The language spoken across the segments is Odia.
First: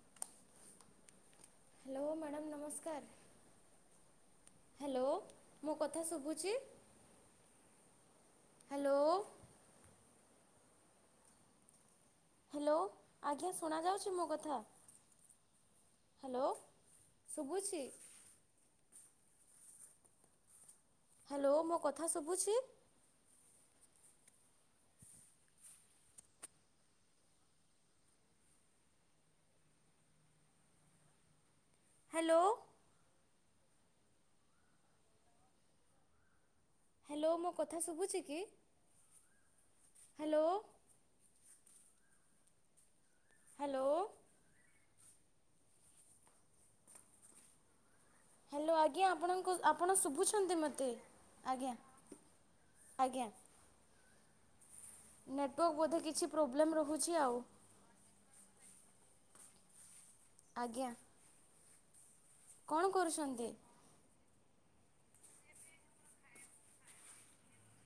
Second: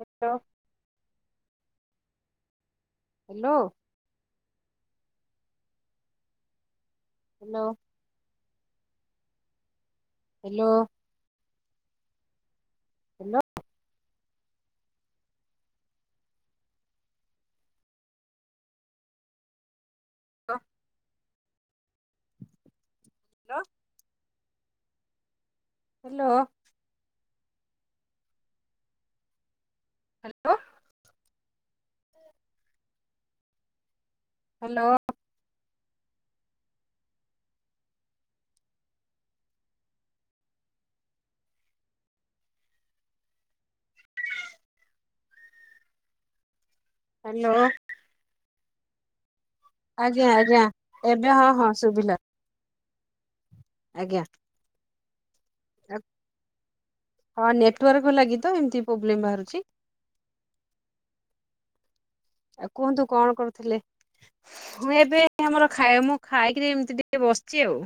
ହ୍ୟାଲୋ। ହ୍ୟାଲୋ ମ୍ୟାଡ଼ାମ୍ ନମସ୍କାର। ହ୍ୟାଲୋ। ହ୍ୟାଲୋ ମୋ କଥା ଶୁଭୁଚି। Hello. Hello. Hello. Hello hello ଆଜ୍ଞା ଶୁଣାଯାଉଛି ମୋ କଥା- ହ୍ୟାଲୋ ଶୁଭୁଛି। ହଁ। ହ୍ୟାଲୋ ମୋ କଥା ଶୁଭୁଛି। Hello. Hello. Hello hello. Hello. Hello ମୋ କଥା ଶୁଭୁଛି କି ହ୍ୟାଲୋ। ହ୍ୟାଲୋ। ହ୍ୟାଲୋ। ହ୍ୟାଲୋ ଆଜ୍ଞା ଆପଣ ଆଜ୍ଞା ଶୁଭୁଛନ୍ତି ଆଜ୍ଞା ମୋତେ ଏବେ ହଁ ହଁ ଆଜ୍ଞା ଶୁଭିଲା। ଆଜ୍ଞା। ଆଜ୍ଞା। ନେଟୱାର୍କ ବୋଧେ କିଛି ପ୍ରୋବ୍ଲେମ୍ ରହୁଛି ଆଉ ହଁ ନେଟୱାର୍କ ଲାଗି ତ ଏମିତି ପ୍ରୋବ୍ଲେମ୍ ବାହାରୁଛି। ଆଜ୍ଞା। ଆଉ କୁହନ୍ତୁ କଣ କରୁଥିଲେ। ମୁଁ ଏବେ ଆମର ଖାଇ ମୁଁ ଖାଇକିରି ଏମିତି ଟିକେ ବସିଛି ଆଉ-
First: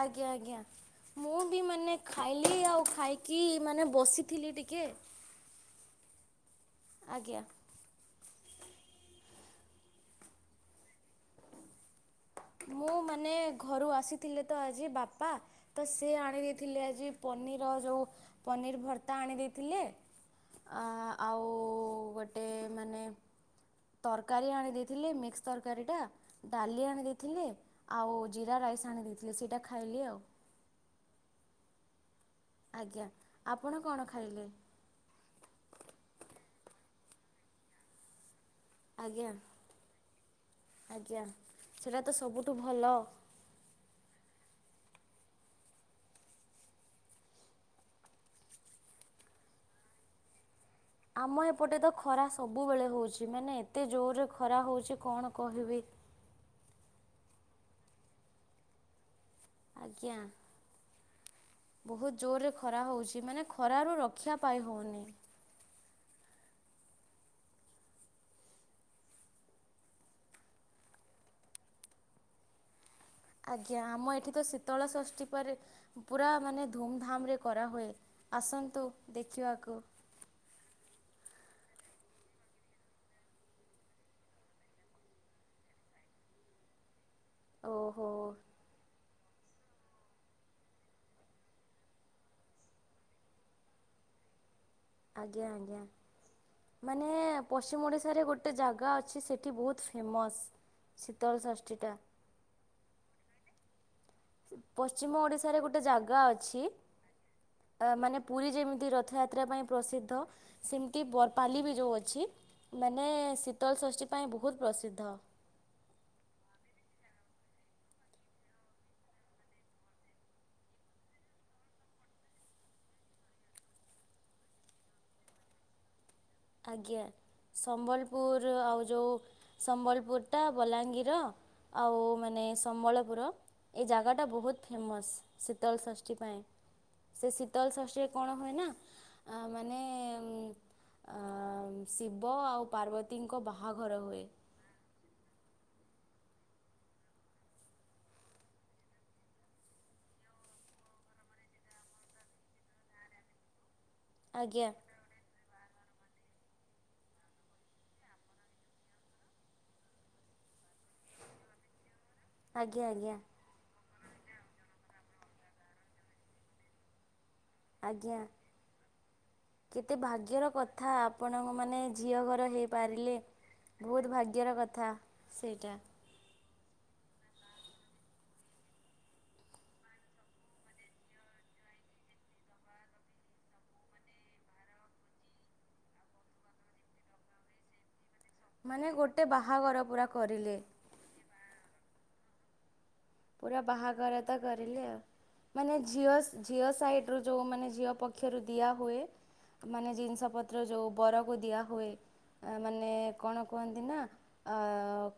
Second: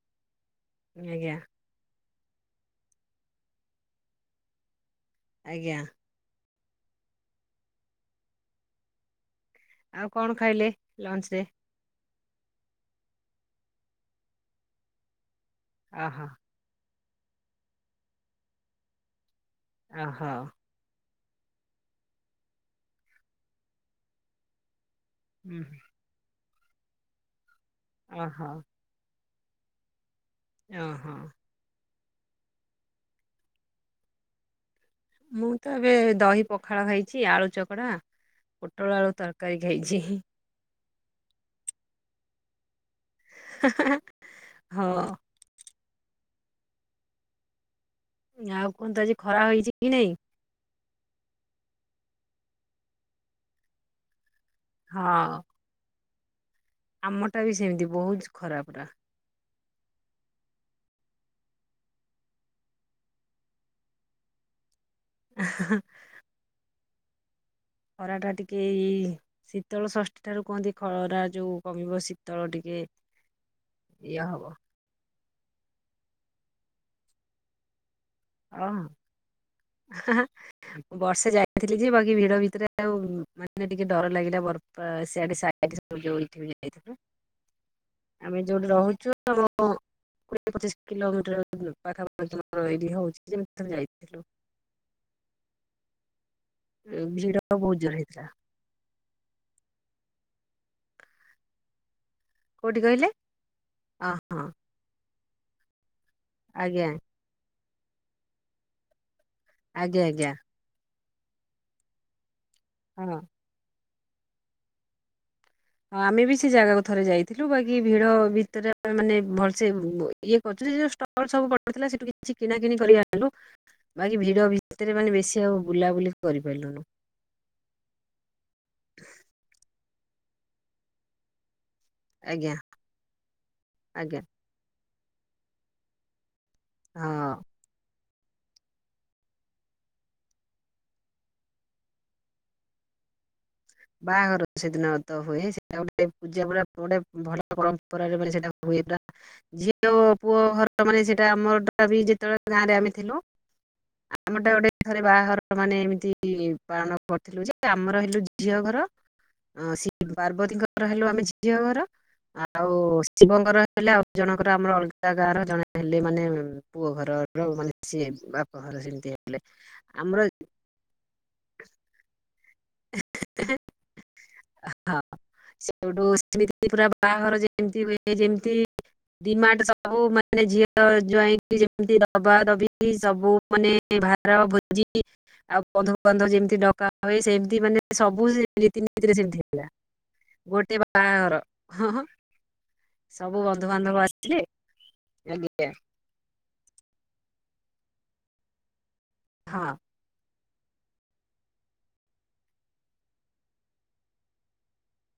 ଆଜ୍ଞା ଆଜ୍ଞା ଆଜ୍ଞା ମୁଁ ବି ମାନେ ଖାଇଲି ଆଉ ଖାଇକି ମାନେ ବସିଥିଲି ଟିକେ ଆଜ୍ଞା ଆଜ୍ଞା ଆଉ କଣ ଖାଇଲେ ଲଞ୍ଚ ରେ ମୁଁ ମାନେ ଘରୁ ଆସିଥିଲେ ତ ଆଜି ବାପା ତ ସେ ଓହୋ ଆଣି ଦେଇେଥିଲେ ଆଜି ପନିର ଯୋଉ ପନିର ଭର୍ତା ଆଣି ଦେଇ ଥିଲେ ଓହୋ ଆଁ ଆଉ ଗୋଟେ ମାନେ ତରକାରୀ ଆଣିଦେଇ ଥିଲେ ମିକ୍ସ ହୁଁ ତରକାରୀ ଟା। ଡାଲି ଆଣ ଦେଇ ଥିଲେ ଆଉ ଓହୋ ଜିରା ରାଇସ୍ ଆଣିଦେଇ ସେଇଟା ଖାଇଲି ଆଉ ଓ ହୋ ଆଜ୍ଞା ଆପଣ କଣ ଖାଇଲେ ମୁଁ ତ ଏବେ ଦହି ପଖାଳ ଖାଇଛି ଆଳୁ ଚକଡା ପୋଟଳ ଆଳୁ ଆଜ୍ଞା ତରକାରୀ ଖାଇଛି ଆଜ୍ଞା ସେଟା ତ ସବୁ ଟୁ ଭଲ ହଁ ଆଉ କୁହନ୍ତୁ ଆଜି ଖରା ହେଇଛି କି ନାଇଁ ଆମ ଏପଟେ ତ ଖରା ସବୁବେଳେ ହଉଛି ମାନେ ଏତେ ଜୋରରେ ଖ ଖରା ହେଉଛି କଣ ହଁ କହିବି ଆମଟା ବି ସେମିତି ବହୁତ ଖରାପଟା। ଆଜ୍ଞା ବହୁତ ଜୋରରେ ଖରା ହଉଛି ମାନେ ଖରାରୁ ରକ୍ଷା ପାଇ ହଉନି। [unintelligible] ଖରା ଟା ଟିକେ ଶୀତଳ ଷଷ୍ଠୀ ଠାରୁ କୁହନ୍ତି ଖରା ଯୋଉ କମିବ। ଶୀତଳ ଟିକେ ଆଜ୍ଞା ଆମ ଇଏ ଏଠି ତ ହବ ଶୀତଳ ଷଷ୍ଠୀ ଉପରେ ପୁରା ମାନେ ଧୁମଧାମ ରେ କରା ହୁଏ। ଅ ହଁ ହେଁ ବର୍ଷେ ଯାଇ ଥିଲି ଯେ ବାକି ଭିଡ ଭିତରେ ଆଉ ମାନେ ଟିକେ ଡର ଲାଗିଲା ବରପା ସେଆଡେ଼ [unintelligible] ଯାଇଥିଲୁ। ଓହୋ ଆମେ ଯୋଉଠି ରହୁଛୁ ତମ କୋଡିଏ ପଚିଶ କିଲୋମିଟର ପାଖାପଖୀ ତମର ଏଇଠି ହଉଛି। ଯେମିତି ଥରେ ଯାଇଥିଲୁ। ଆଜ୍ଞା ଆଜ୍ଞା। ମାନେ ଭିଡ ବହୁତ ପଶ୍ଚିମ ଜୋର ହେଇଥିଲା ଓଡିଶାରେ ଗୋଟେ ଜାଗା ଅ ଅଛି ସେଠି ବହୁତ ଫେମସ୍ ଶୀତଳଷଷ୍ଠୀଟା। କୋଉଠି କହିଲେ? ଅ ହଁ ପସ ପଶ୍ଚିମ ଓଡିଶାରେ ଗୋଟେ ଜା ଆଗା ଅଛି ଆଜ୍ଞା ଅ ମାନେ ପୁରୀ ଯେମିତି ରଥଯାତ୍ରା ଯାତ୍ରା ପାଇଁ ଆଜ୍ଞା ପ୍ରସିଦ୍ଧ। ଆଜ୍ଞା ସେମତି ଏ ବରପାଲି ବି ଯୋଉ ଅଛି। ମାନେ ହଁ ଶୀତଲ ସଷଷ୍ଠୀ ପାଇଁ ବହୁତ ପ୍ରସିଦ୍ଧ। ହଁ ଆମେ ବି ସେ ଜାଗାକୁ ଥରେ ଯାଇଥିଲୁ। ବାକି ଭିଡ ଭିତରେ ଆମେ ମାନେ ଭଲସେ ଇଏ କରୁଛୁ। ଯୋଉ ଷ୍ଟଲ ସବୁ ପଡିଥିଲା ସେଠୁ କିଛି କିଣା କିଣି କରି ଆଣିଲୁ। ବାକି ଭିଡ ଭିତରେ ମାନେ ବେଶୀ ଆଉ ବୁଲାବୁଲି କରିପାରିଲୁନୁ ଆଜ୍ଞା ସମ୍ବଲପୁର ଆଉ ଯୋଉ ସମ୍ବଲ ବୋଟା ବଲାଙ୍ଗୀର। ଆଉ ମାନେ ଆଜ୍ଞା ସମ୍ବଳପୁର ଏ ଆଜ୍ଞା ଜାଗାଟା ବହୁତ ଫେମସ୍। ଶୀତଳ ଷଷ୍ଠି ପାଇଁ ହଁ ସେ ଶୀତଳ ଶଷ୍ଟି କଣ ହୁଏ ନା ଆ ମାନେ ଅ ଶିବ ଆଉ ପାର୍ବତୀ ଙ୍କ ବାହାଘର ହୁଏ। ବାହାଘର ସେଦିନ ହୁଏ ସେଟା ଗୋଟେ ପୂଜା ପଡା ଗୋଟେ ଭଲ ପରମ୍ପରାରେ ମାନେ ସେଟା ହୁଏ ପୁରା ଝିଅ ଓ ପୁଅ ଘର ମାନେ ସେଟା ଆମର ଟା ବି ଯେତେବେଳେ ଗାଁରେ ଆମେ ଥିଲୁ ଆମ ଟା ଆଜ୍ଞା ଗୋଟେ ଥରେ ବାହାଘର ମାନେ ଏମିତି ପାଳନ କରିଥିଲୁ ଯେ ଆମର ହେଲୁ ଝିଅ ଘର ସେ ପାର୍ବତୀଙ୍କର ହେଲୁ ଆମେ ଝିଅ ଘର ଆଉ ଆଜ୍ଞା ଆଜ୍ଞା। ଶିବଙ୍କର ହେଲେ ଆଉ ଜଣଙ୍କର ଆମର ଅଲଗା ଗାଁ ର ଜଣେ ହେଲେ ମାନେ ପୁଅ ଘର। ମାନେ ସିଏ ଆଜ୍ଞା ବାପ ସେମିତି ହେଲେ କେତେ ଆମର ଭାଗ୍ୟର କଥା ଆପଣଙ୍କ ମାନେ ଝିଅ ଘର ହେଇ ପାରିଲେ ବହୁତ ଭାଗ୍ୟର କଥା ହଁ ସେଇଟା। ସେଠୁ ସେମିତି ପୁରା ବାହାଘର ଯେମିତି ହୁଏ ଯେମିତି ଡିମାଣ୍ଡ ସବୁ ମାନେ ଝିଅ ଜ୍ୱାଇଁକି ଯେମତି ଦବା ଦବି ସବୁ ମାନେ ଭାର ଭୋଜି ଆଉ ବନ୍ଧୁବାନ୍ଧ ଯେମିତି ଡକା ହୁଏ ସେମ। ତି ମାନେ ସବୁ ସେ ମାନେ ରୀତିନୀତିରେ ଗୋଟେ ସେମିତି ହେଲା ବାହାଘର ପୁରା କରିଲେ ଗୋଟେ ବାହାଘର ହଁଁ। ପୁରା ବାହାଘର ତ ଆସିଲେ କରିଲେ ଆଉ ଆଜ୍ଞା ମାନେ ଝିଅ ଝିଅ ସାଇଟ ରୁ ଯୋଉମାନେ ଝିଅ ପକ୍ଷରୁ ଦିଆହୁଏ। ହଁ ମାନେ ଜିନିଷ ପତ ପତ୍ର ଯୋଉ ବରକୁ ଦିଆହୁଏ ମାନେ କଣ କୁହନ୍ତି ନା ଆ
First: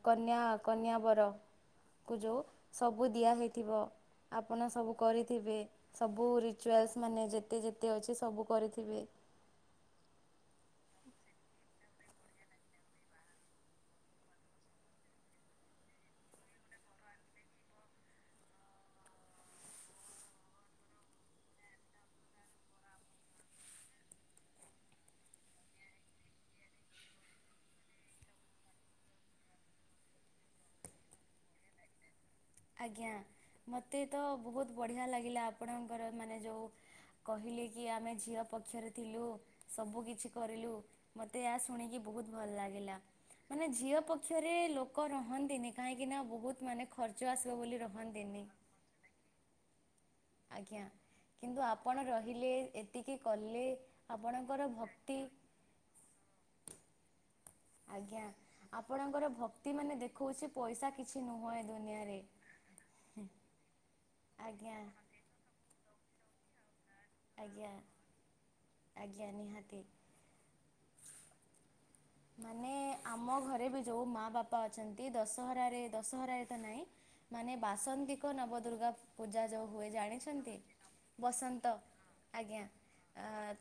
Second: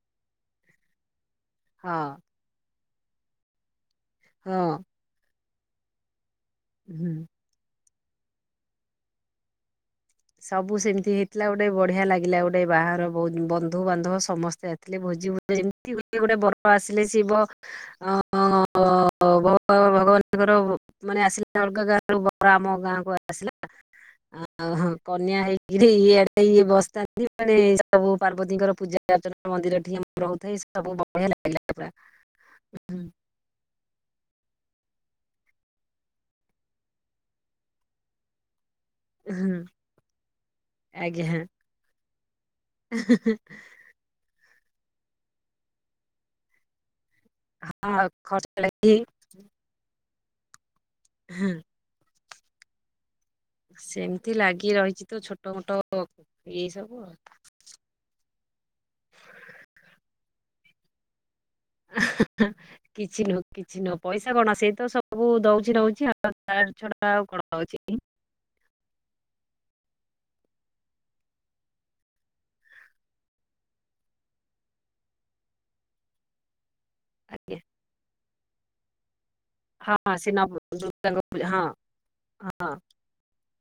କନ୍ୟା କନ୍ୟା ବର। କୁ ହଁ ଯୋଉ ସବୁ ଦିଆ ହେଇଥିବ। ଆପଣ ହଁ ସବୁ କରିଥିବେ। ସବୁ ରି ଚୁଆଲ୍ସ୍ ହୁଁ। ମାନେ ଯେତେ ଯେ ତେ ଅଛି ସବୁ କରିଥିବେ ସବୁ ସେମିତି ହେଇଥିଲା ଗୋଟେ ବଢିଆ ଲାଗିଲା ଗୋଟେ ବାହାଘର ବହୁତ ବନ୍ଧୁ ବାନ୍ଧବ ସମସ୍ତେ ଆସିଥିଲେ। ଭୋଜି ଭଜି ଯେମତି ଗୋଟେ ଗୋଟେ ବର ଆସିଲେ ଶିବ ଆ ଅ ଭଗବାନଙ୍କର ମାନେ ଆସିଲା ଅଲଗା ଗାଁରୁ ବର ଆମ ଗାଁ କୁ ଆସିଲା ଆ ହଁ। କନ୍ୟା ହେଇକିରି ଇଆଡେ ଇଏ ବସିଥାନ୍ତି ସବୁ ପାର୍ବତୀଙ୍କର ପୂଜା ଅର୍ଚ୍ଚନା ମନ୍ଦିର ଠି ଆମର ହଉଥାଏ ସବୁ ବଢିଆ ଲାଗିଲା ପୁରା ହୁଁ ଆଜ୍ଞା ମୋତେ ତ ବହୁତ ବଢ଼ିଆ ଲାଗିଲା ଆପଣଙ୍କର ମାନେ ଯୋଉ କହିଲେ କି ଆମେ ଝିଅ ପକ୍ଷରେ ଥିଲୁ ସବୁକିଛି କରିଲୁ ମତେ ଆଜ୍ଞା ଏଇଆ ଶୁଣିକି ବହୁତ ଭଲ ଲାଗିଲା। ମାନେ ଝିଅ ପକ୍ଷରେ ଲୋକ ରହନ୍ତିନି କାହିଁକି ନା ବହୁତ ମାନେ ଖର୍ ଚ ଆସିବ ବୋଲି ହଁ ରହନ୍ତିନି ଖର୍ଚ୍ଚ ଲାଗି ଆଜ୍ଞା। ହଁ କିନ୍ତୁ ଆପଣ ର ହିଲେ ଏତିକି କଲେ ସେମିତି ଆପଣଙ୍କର ଲାଗି ରହିଛି ଭକ୍ତି ତ ଛୋଟ ମୋଟ ଏଇ ସବୁ ଆଉ। ଆଜ୍ଞା ଆପଣଙ୍କର ଭକ୍ତି ମାନେ ଦେଖଉଛି ପଇସା କିଛି ନୁ କିଛି ନୁହଁ କିଛି ନୁହଁ ପଇସା କଣ ସେଇ ଆଜ୍ଞା ତ ସବୁ ଦଉଛି ନଉଛି ଆଉ। ତ ତା ଛଡ଼ା ଆଉ କଣ ଆଜ୍ଞା ହଉଛି ଆଜ୍ଞା ନିହାତି। ମାନେ ଆମ ଘରେ ବି ଯୋଉ ମା ବାପା ଅଛନ୍ତି ଦଶହରାରେ ଦଶହରାରେ ତ ନାଇଁ ମାନେ ଆଜ୍ଞା ବାସନ୍ତିକ ନବ ଦୁର୍ଗା ପୂଜା ଯେଉଁ ହୁଏ ହଁ ସେ ନବ ଜାଣିଛନ୍ତି? ଦୁର୍ଗାଙ୍କ ପୂଜା ହଁ ବସନ୍ତ -ଆଜ୍ଞା। ହଁ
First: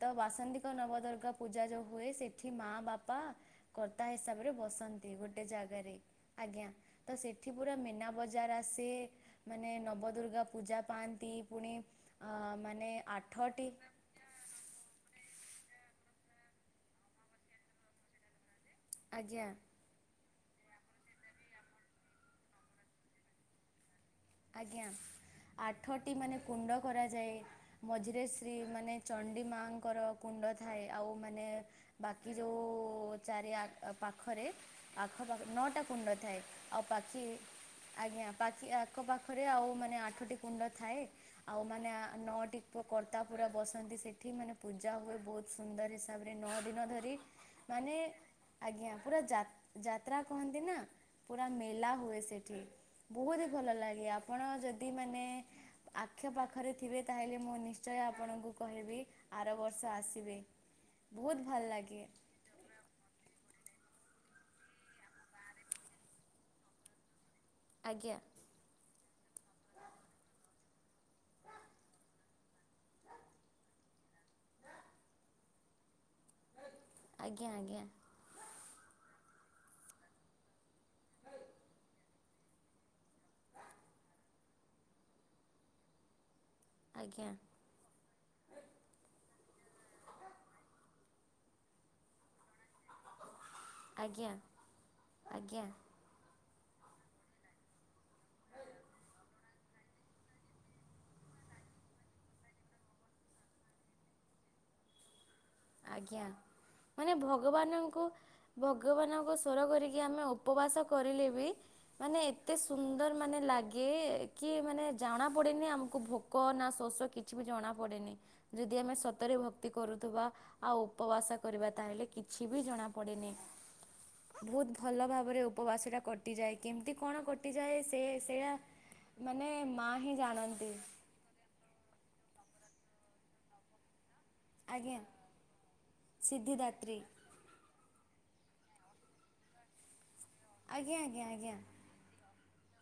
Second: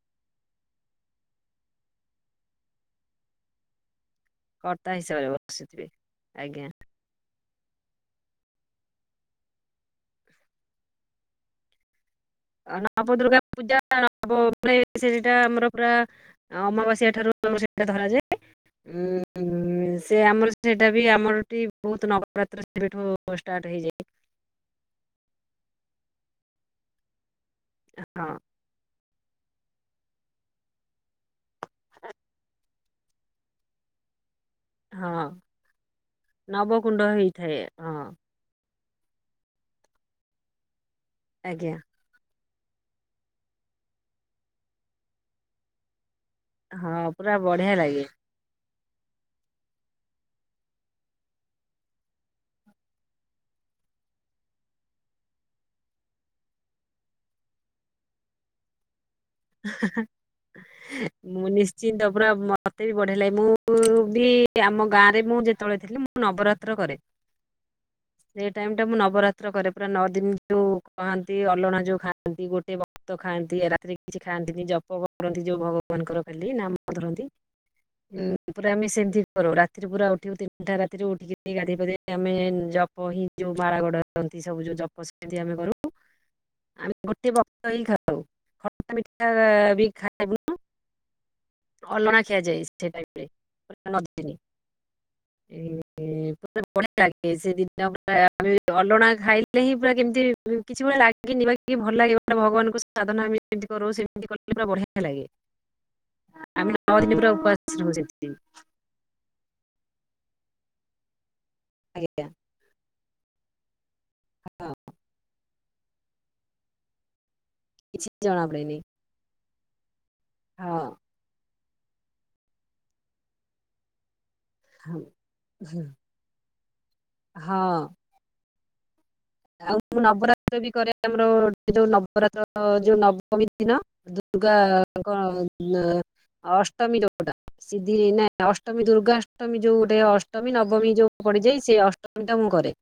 ତ ବାସନ୍ଦିକ ନବଦୁର୍ଗା ପୂଜା ଯେଉଁ ହୁଏ ସେଠି ମା, ବାପା ପା କର ତା ହିସାବରେ କର୍ତ୍ତା ବସନ୍ତି ହିସାବରେ ଗୋଟେ ବସିଥିବେ। ଜାଗାରେ। ଆଜ୍ଞା, ତ ସେଠ ଏଠି ପୁରା ମେନା ବଜାର ଆସେ ମାନେ ନବଦୁର୍ଗା ପୂଜା ପାଆନ୍ତି ପୁଣି ଅ ମାନେ ନବ ଦୁର୍ଗା ଆଠଟି ପୂଜା ସେଟା ଆମର ପୁରା ଅମାବାସ୍ୟା ଠାରୁ ସେଟା ଧରାଯାଏ ଆଜ୍ଞା। ହୁଁ ସେ ଆମର ସେଇଟା ବି ଆମର ଏଠି ବହୁତ ନବରାତ୍ର ସେଠୁ ଷ୍ଟାର୍ଟ ହେଇଯାଏ। ଆଜ୍ଞା ଆଠଟି ମାନେ କୁଣ୍ଡ କରାଯାଏ ମଝିରେ ହଁ ଶ୍ରୀ ମାନେ ଚଣ୍ଡି ମାଙ୍କର କୁଣ୍ଡ ଥାଏ ଆଉ ମାନେ ବାକି ଯୋଉଁ ଚାରି ଆ ପାଖ ପାଖରେ ହଁ ଆଖପାଖ ନଅଟା କୁଣ୍ଡ ଥାଏ ଆଉ ନବକୁଣ୍ଡ ପାଖି- ହେଇଥାଏ ହଁ ଆଜ୍ଞା ପାଖି ତାଙ୍କ ପାଖରେ ଆଉ ମାନେ ଆଠଟି କୁଣ୍ଡ ଥାଏ ଆଉ ଆଜ୍ଞା। ମାନେ ନଅଟି ପୁଅ କର୍ତ୍ତା ପୁରା ବସନ୍ତି ସେଠି ମାନେ ପୂଜା ହୁଏ ବହୁତ ସୁନ୍ଦର ହିସାବରେ ନଅ ଦିନ ହଁ ଧରି ପୁରା ବଢିଆ ମାନେ ଲାଗେ। ଆଜ୍ଞା ପୁରା ଯାତ୍ରା କହନ୍ତି ନା ପୁରା ମେଲା ହୁଏ ସେଠି ବହୁଦିନ ଭଲ ଲାଗେ ଆପଣ ଯଦି ମାନେ ଆଖ ପାଖରେ ଥିବେ ତାହେଲେ ମୁଁ ନିଶ୍ଚୟ ଆପଣଙ୍କୁ କହିବି ଆର ବର୍ଷ ଆସିବେ। ବହୁତ ମୁଁ ଭଲ ଲାଗେ। ନିଶ୍ଚିନ୍ତ ପୁରା ମତେ ବି ବଢେଇଲାଗେ ମୁଁ ବି ଆମ ଗାଁ ରେ ମୁଁ ଯେତେବେଳେ ଥିଲି ମୁଁ ନବରାତ୍ର କରେ। ଆଜ୍ଞା ସେଇ ଟାଇମ ଟା ମୁଁ ନବରାତ୍ର କରେ ପୁରା ନଅ ଦିନ ଯୋଉ କହନ୍ତି ଅଲଣା ଯୋଉ ଖାଆନ୍ତି ଗୋଟେ ବକ୍ତ ଖାଆନ୍ତି ରାତି କିଛି ଖାଆନ୍ତିନି ଜପ କରନ୍ତି ଯୋଉ ଭଗବାନଙ୍କର କ ନାମ ଧରନ୍ତି। ଆଜ୍ଞା ଆଜ୍ଞା ପୁରା ଆମେ ସେମିତି କରୁ ରାତିରେ ପୁରା ଉଠ ତିନିଟା ରାତିରେ ଉଠିକି ଗାଧୋଇ ପାଧେଇ ଆମେ ଜପ ହିଁ ଯୋଉ ମାଳ ଗଡନ୍ତି ସବୁ ଜପ ସେମିତି ଆମେ କରୁ। ଆମେ ଗୋଟେ ବକ୍ତ ହିଁ ଖାଉ। ପିଠା ବି ଖାଇବୁ ଅଲଣା ଖିଆଯାଇଛି। ସେଟ ଆଜ୍ଞା ଆଜ୍ଞା ଆଜ୍ଞା। [unintelligible] ପ ବଢିଆ ଲାଗେ ସେ ଦିନା ପୁରା ଅଲଣା ଖାଇଲେ ହିଁ ପୁରା କେମିତି କିଛି ଭଳିଆ ଲାଗିକି ନ ଭଲ ଲାଗେଟା ଭଗବାନଙ୍କୁ ସାଧନା ସେମିତି କର ସେମିତି କଲେ ପୁରା ବଢିଆ ଲାଗେ। ଆଜ୍ଞା ଆମେ ନଅ ଦିନ ମାନେ ପୁରା ଉପବାସ ରହୁ ଭଗବାନଙ୍କୁ ସେମିତି ଭଗବାନଙ୍କୁ ସ୍ୱର କରିକି ଆମେ ଉପବାସ କରିଲେ ବି ମାନେ ଆଜ୍ଞା ଏତେ ସୁନ୍ଦ ମାନେ ଲାଗେ କି କି ହଁ ମାନେ ଜଣା ପଡନି ଆ ଙ୍କୁ ଭୋକ ନା ଶୋ କିଛି କିଛି ବି ଜଣା କିଛି ପଡେନି ଜଣା ଯଦି ପଡେନି ଆମେ ସତରେ ଭତ କରୁଥିବା ଆଉ ହଁ ଉପବାସ କରିବା ତାହେଲେ କିଛି ବି ଜଣା ପଡେନି। [inaudible] ବହୁତ ହଁ। ଭଲ ଭାବରେ ଉପବାସ ଟା କଟିଯାଏ। କେମିତି କଣ ହଁ କଟିଯାଏ ସେ ସେଇଟା ଆଉ ମୁଁ ନବରାତ୍ର ବି କରେ ଆମର ଯୋଉ [unintelligible] ଯୋଉ ନବମୀ ଦିନ ଆଜ୍ଞା ଦୁର୍ଗାଙ୍କ [unintelligible] ସିଦ୍ଧିଦାତ୍ରୀ ଅଷ୍ଟମୀରଟା ଦ ନାଁ ଅଷ୍ଟମୀ ଦୁର୍ଗାଷ୍ଟମୀ ଯୋଉଟେ ଅ ଅଷ୍ଟମୀ ନବମୀ ଆଜ୍ଞା ଯେଉଁ ଆଜ୍ଞା ଆଜ୍ଞା ପଡ଼ିଯାଇ ସେ ଅଷ୍ଟମୀ ତ ମୁଁ କରେ।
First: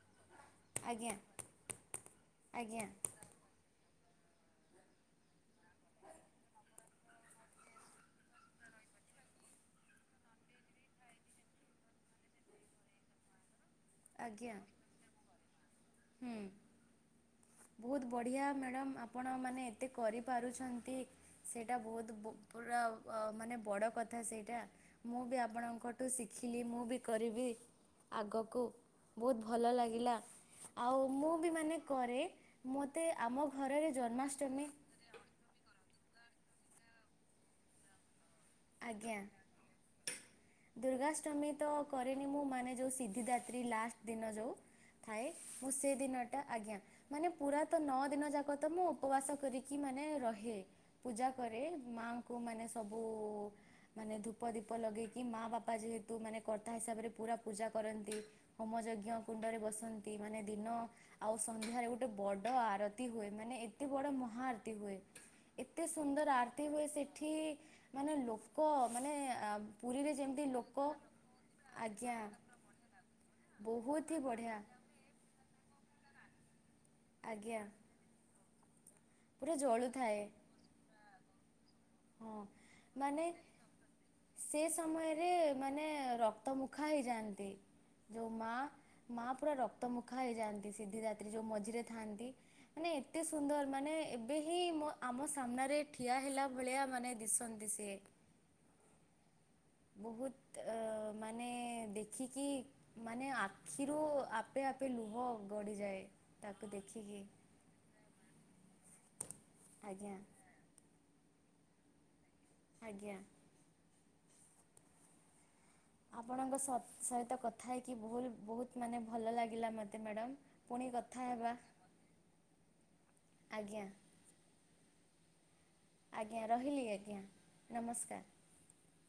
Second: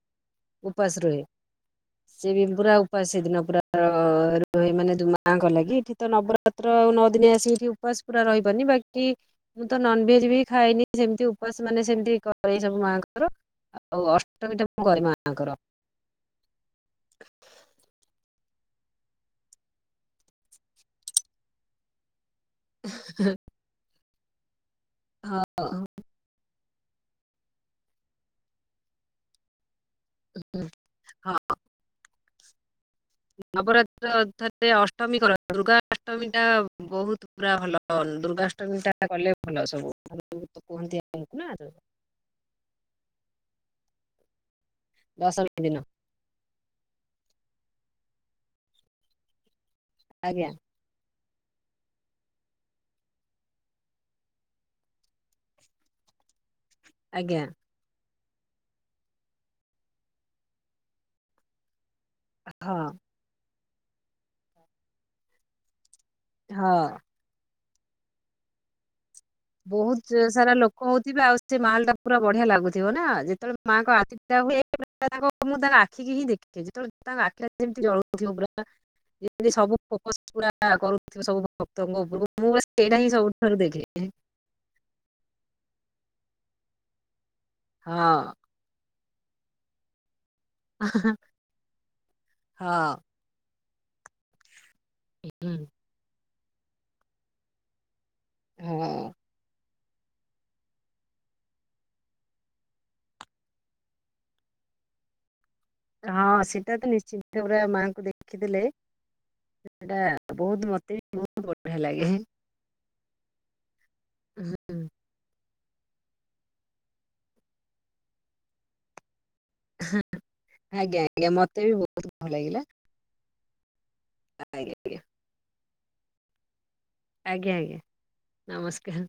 ଉପସ ଆଜ୍ଞା ରୁହେ। [inaudible] ସେ ବି ପୁରା ଆଜ୍ଞା। ଉପାସ ସେଦିନ ପୁରା ରୁହେ ମାନେ ଦ ମାଙ୍କ ଲାଗି ଏଠି ତ ନବରାତ୍ର ଆଉ ନଅ ଦିନି ଆସିକି ଏଠି ଉପାସ ପୁରା ରହିବନି ବାକି ମୁଁ ତ ନନଭେଜ ବି ଖାଏନି ସେମିତି ଉପାସ ମାନେ ସେମିତି କରେ ସବୁ ମାଆଙ୍କର ଆଉ ଆଜ୍ଞା ଅଷ୍ଟମୀ ଟା ମୁଁ କରେ ମା ମା ଙ୍କର [inaudible] ବହୁତ ବଢ଼ିଆ ମ୍ୟାଡ଼ମ୍ ଆପଣ ମାନେ ଏତେ କରିପାରୁଛନ୍ତି ସେଇଟା ବହୁତ ପୁରା ମାନେ ବଡ କ ଥା ସେଇଟା ମୁଁ ବି ଆପଣଙ୍କଠୁ ଶିଖିଲି ମୁଁ ମୁଁ ବି କରିବି ଆଗକୁ, ବହୁତ ଭଲ ଲାଗେ ଗିଲା ଆଉ ମୁଁ ହଁ ବି ମାନେ କରେ ମୋତ ନବରାତ୍ର ଅଥା ଅଷ୍ଟମୀ କର ଦୁର୍ଗାଷ୍ଟ ଷ୍ଟମୀ ଟା ବହୁତ ପୁରା ଭଲ ଦୁର୍ଗା ଆଜ୍ଞା, [inaudible] କୁହନ୍ତି ଆମକୁ ନା ଦୁର୍ଗାଷ୍ଟମୀ ତ କରେନି ମୁଁ ମାନେ ଯୋଉ ସିଦ୍ଧିଦା ତ୍ରୀ ଲାଷ୍ଟ ଦିନ ଯୋଉ, ଥାଏ ମୁଁ ସେ ଦିନ ଆଜ୍ଞା ମାନେ ପୁରା ତ ନଅ ଦିନ ଯାକ ତ ମୁଁ ଉପବାସ କରିକି କି ମାନେ ଆଜ୍ଞା ରହେ, ପୂଜା କରେ ମାଆଙ୍କୁ ମାନେ ସବୁ ମାନେ ଧୂପ, ଦୀପ ଲଗେଇକି ମା ବାପା ଯେହେତୁ ମାନେ କର୍ତ୍ତା ହିସାବରେ ପୁରା ଆଜ୍ଞା ପୂଜା କରନ୍ତି ହୋମ ଯଜ୍ଞ କୁଣ୍ଡରେ ବସନ୍ତି ମାନେ ଦିନ ଆଉ ସନ୍ଧ୍ୟାରେ ଗୋଟେ ଗୋଟେ ବଡ ହଁ ଆରତି ହୁଏ ମାନେ ଏତେ ବଡ଼ ମହା ଆରତୀ ହୁଏ [inaudible] ଏତେ ସୁନ୍ଦର ଆରତି ହଁ ହୁଏ ସେଠି, ମାନେ ଲୋ କ ମାନେ ବହୁତ ସାରା ଲୋକ ହଉଥିବେ ଆଉ ସେ ମାଲ ଟା ଆଜ୍ଞା ପୁରା ବଢିଆ ଲାଗୁଥିବ ନା ଯେତେବେଳେ ମାଆଙ୍କ ବହୁତ ହି ଆତି ବଢ଼ିଆ ହୁଏ ତା ମୁଁ ତାଙ୍କ ଆଖିକି ହିଁ ଦେଖ, ଯେତେବେଳେ ତାଙ୍କ ଆଖି ଆଜ୍ଞା ଯେମିତି ଜଳଥିବ ପୁରା ଯେମତି ପୁରା ସବୁ ଜଳୁଥାଏ ଫୋକସ ପୁରା କରୁଥିବ ସବୁ- ଭକ୍ତଙ୍କ ହଁ ଉପରକୁ ମୁଁ ସେଇଟା ହିଁ ମାନେ ସବୁଠାରୁ ଦେଖେ, ସେ ସମୟରେ ମାନେ ରକ୍ତ ମୁଖା ହେଇଯାଆନ୍ତି, ହଁ ଯୋଉ ମା ମା ପୁରା ରକ୍ତ ମୁକ୍। ହେଇଯାଆନ୍ତି ସିଧି ରାାତ୍ରୀ ଯୋଉ ମଝିରେ ଥାଆନ୍ତି ମାନେ ହଁ ଏତେ ସୁନ୍ଦର। ମାନେ ଏବେ ହିଁ ଆମ ସାମ୍ନାରେ ଠିଆ ହେଲା। ଭଳିଆ ମାନେ ଦିଶନ୍ତି ସେ। ହଁ। ବହୁତ ଅ ମାନେ ଦେଖିକି ମାନେ ଆଖିରୁ ଆପେ ଆପେ ଲୁହ ଗଡ଼ିଯାଏ ହଁ ତାକୁ ସେଟା ତ ଦେଖିକି ନିଶ୍ଚିତ ଭାବରେ ମାଆଙ୍କୁ ଦେଖିଦେଲେ। ଆଜ୍ଞା ବହୁତ ମତେ। ବହୁତ ବଢିଆ ଲାଗେଁ। ଆଜ୍ଞା [inaudible] [unintelligible] ଆପଣଙ୍କ ସହିତ କଥା ହେଇକି ବହୁତ ମାନେ ଭଲ ଲାଗିଲା ମୋତେ ମ୍ୟାଡ଼ମ୍ ପୁଣି ଆଜ୍ଞା କଥା ଆଜ୍ଞା ହେବା ମତେ ବି ବହୁତ ଭଲ ଲାଗିଲା। ଆଜ୍ଞା। ଆଜ୍ଞା ଆଜ୍ଞା। ଆଜ୍ଞା ର। ଆଜ୍ଞା ଆଜ୍ଞା ନମସ୍କାର।